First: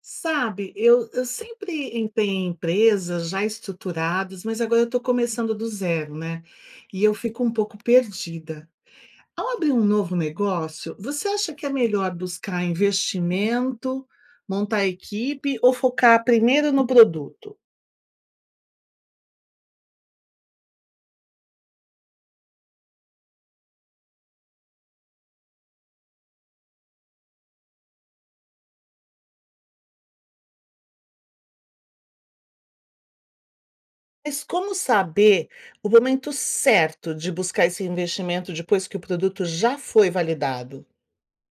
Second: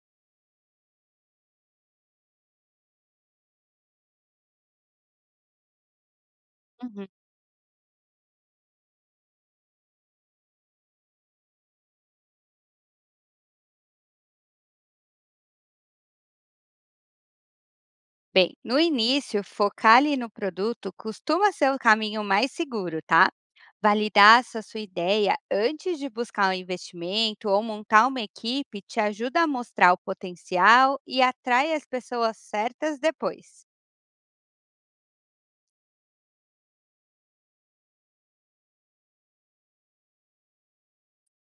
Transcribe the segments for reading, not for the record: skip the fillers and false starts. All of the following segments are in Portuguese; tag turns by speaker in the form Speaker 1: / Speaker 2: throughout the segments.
Speaker 1: Sabe, eu sempre entrei em empresas já estruturadas, mas agora eu estou começando do zero, né? E
Speaker 2: Uhum.
Speaker 1: eu fico um pouco perdida. Ao abrir um novo negócio, você acha que é melhor buscar investimento, montar equipe ou focar primeiro no produto?
Speaker 2: Bem, no início, focar ali no produto costuma ser o caminho mais seguro, tá? Validar essa sua ideia antes de buscar um investimento ou montar uma equipe te ajuda a mostrar o potencial e atrai as pessoas certas depois.
Speaker 1: Mas como saber o momento certo de buscar esse investimento depois que o produto já foi validado?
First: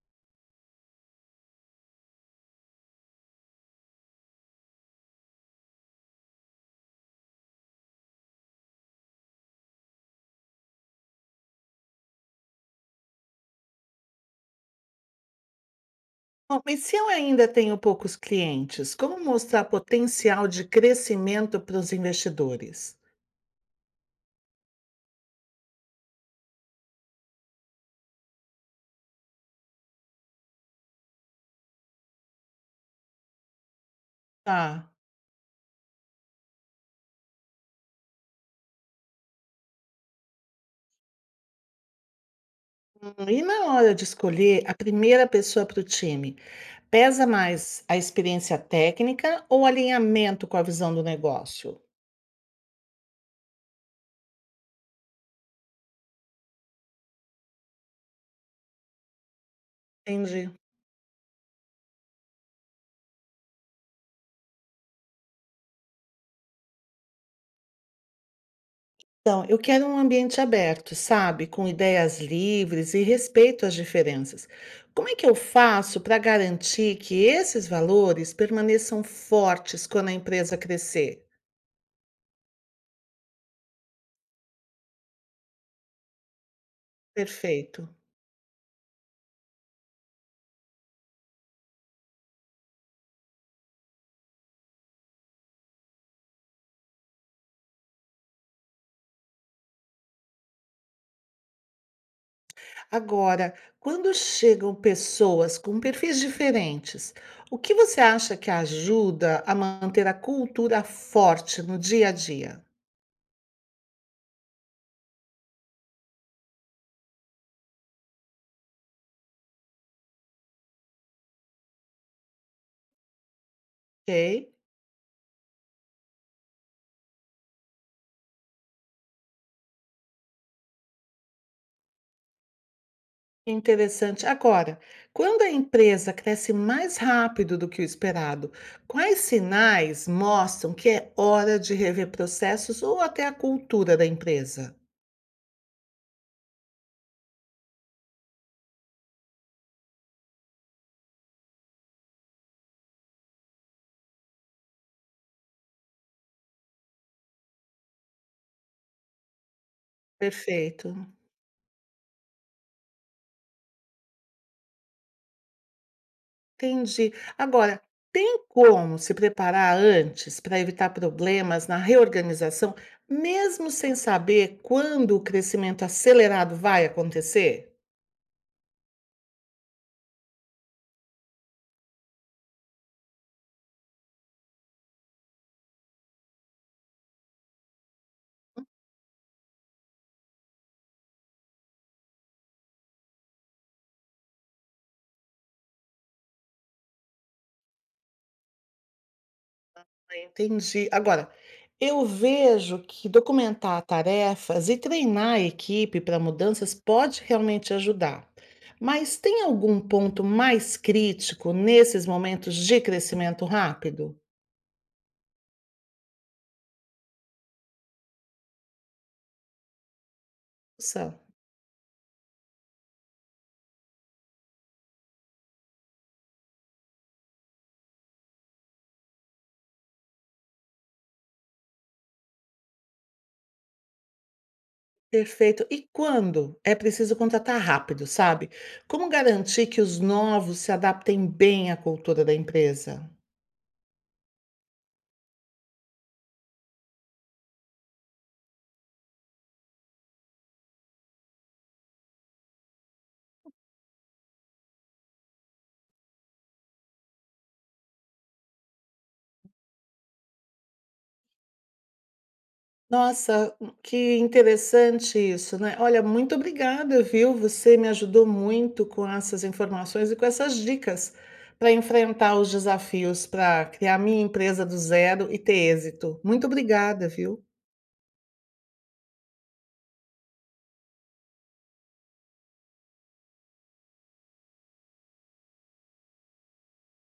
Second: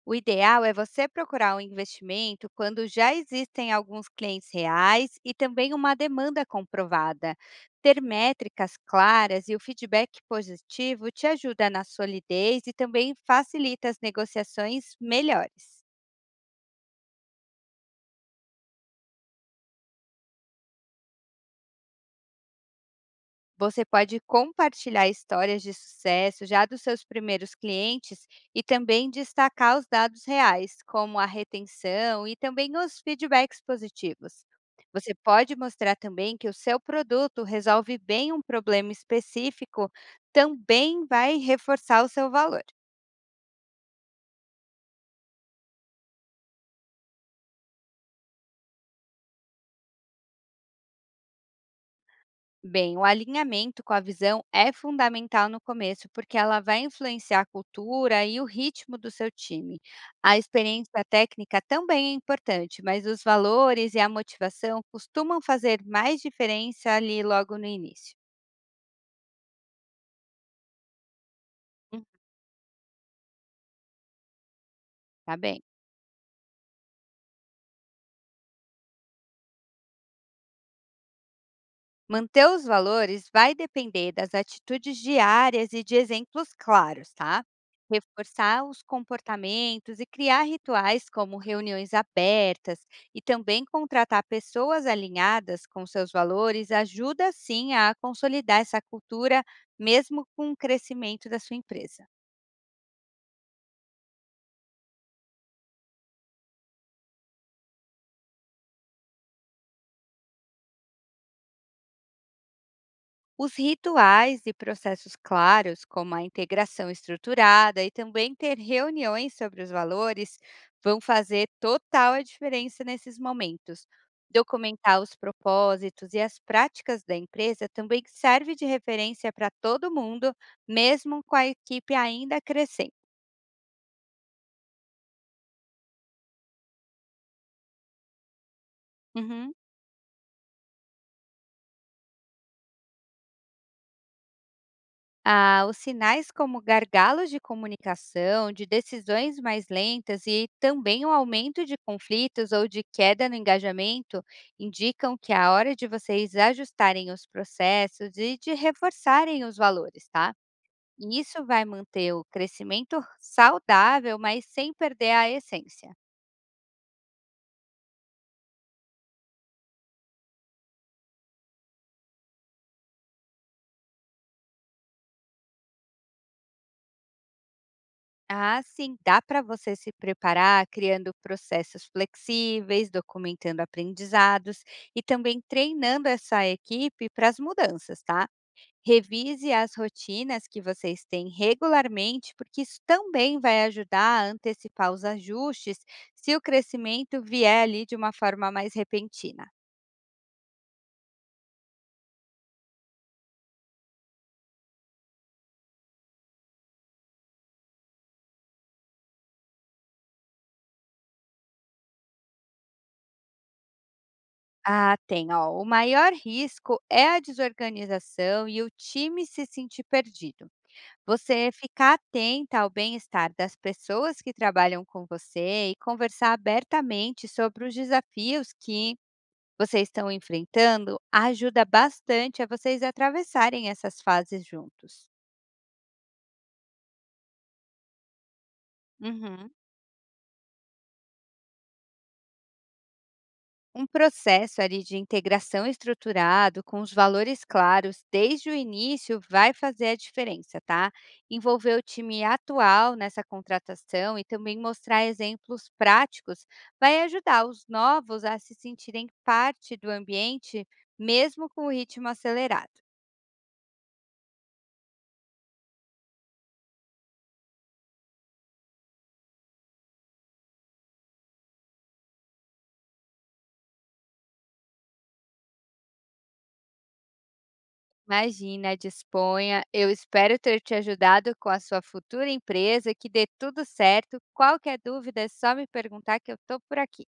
Speaker 2: O ideal é você procurar um investimento quando já existem alguns clientes reais e também uma demanda comprovada. Ter métricas claras e o feedback positivo te ajuda na solidez e também facilita as negociações melhores.
Speaker 1: Bom, mas se eu ainda tenho poucos clientes, como mostrar potencial de crescimento para os investidores?
Speaker 2: Você pode compartilhar histórias de sucesso já dos seus primeiros clientes e também destacar os dados reais, como a retenção e também os feedbacks positivos.
Speaker 1: Tá.
Speaker 2: Você pode mostrar também que o seu produto resolve bem um problema específico, também vai reforçar o seu valor.
Speaker 1: E na hora de escolher a primeira pessoa para o time, pesa mais a experiência técnica ou alinhamento com a visão do negócio?
Speaker 2: Bem, o alinhamento com a visão é fundamental no começo, porque ela vai influenciar a cultura e o ritmo do seu time. A
Speaker 1: Entendi.
Speaker 2: experiência técnica também é importante, mas os valores e a motivação costumam fazer mais diferença ali logo no início.
Speaker 1: Então, eu quero um ambiente aberto, sabe? Com
Speaker 2: Hum,
Speaker 1: ideias livres e respeito às diferenças. Como é que
Speaker 2: tá
Speaker 1: eu
Speaker 2: bem?
Speaker 1: faço para garantir que esses valores permaneçam fortes quando a empresa crescer?
Speaker 2: Manter os valores vai depender das atitudes diárias e de exemplos claros, tá?
Speaker 1: Perfeito.
Speaker 2: Reforçar os comportamentos e criar rituais como reuniões abertas e também contratar pessoas alinhadas com seus valores ajuda sim a consolidar essa cultura, mesmo com o crescimento da sua empresa.
Speaker 1: Agora, quando chegam pessoas com perfis diferentes, o que você acha que ajuda a manter a cultura forte no dia a dia?
Speaker 2: Os rituais e processos claros, como a integração estruturada e também ter reuniões sobre os valores, vão fazer total a diferença nesses momentos.
Speaker 1: Ok,
Speaker 2: Documentar os propósitos e as práticas da empresa também serve de referência para todo mundo, mesmo com a equipe ainda crescendo.
Speaker 1: interessante. Agora, quando a empresa cresce mais rápido do que o esperado, quais
Speaker 2: Uhum.
Speaker 1: sinais mostram que é hora de rever processos ou até a cultura da empresa?
Speaker 2: Ah, os sinais como gargalos de comunicação, de decisões mais lentas e também o aumento de conflitos ou de queda no engajamento indicam que é a hora de vocês ajustarem os processos e de reforçarem os valores, tá?
Speaker 1: Perfeito.
Speaker 2: E isso vai manter o crescimento saudável, mas sem perder a essência.
Speaker 1: Entendi. Agora, tem como se preparar antes para evitar problemas na reorganização, mesmo sem saber quando o crescimento acelerado vai acontecer?
Speaker 2: Ah, sim, dá para você se preparar criando processos flexíveis, documentando aprendizados e também treinando essa equipe para as mudanças, tá? Revise as rotinas que vocês têm regularmente, porque isso também vai ajudar a antecipar os ajustes se o crescimento vier ali de uma forma mais repentina.
Speaker 1: Entendi. Agora, eu vejo que documentar tarefas e treinar a equipe para mudanças pode realmente ajudar. Mas tem algum ponto mais crítico nesses momentos de crescimento rápido?
Speaker 2: Ah, tem, ó. O maior risco é a desorganização e o time se sentir perdido. Você ficar atenta ao bem-estar das pessoas que trabalham com você e conversar abertamente sobre os desafios que vocês estão enfrentando ajuda bastante a vocês atravessarem essas fases juntos.
Speaker 1: Perfeito. E quando é preciso contratar rápido, sabe? Como
Speaker 2: Uhum.
Speaker 1: garantir que os novos se adaptem bem à cultura da empresa?
Speaker 2: Um processo ali de integração estruturado, com os valores claros desde o início, vai fazer a diferença, tá? Envolver o time atual nessa contratação e também mostrar exemplos práticos vai ajudar os novos a se sentirem parte do ambiente, mesmo com o ritmo acelerado.
Speaker 1: Nossa, que interessante isso, né? Olha, muito obrigada, viu? Você me ajudou muito com essas informações e com essas dicas para enfrentar os desafios, para criar minha empresa do zero e ter êxito. Muito obrigada, viu?
Speaker 2: Imagina, disponha. Eu espero ter te ajudado com a sua futura empresa, que dê tudo certo. Qualquer dúvida é só me perguntar que eu estou por aqui.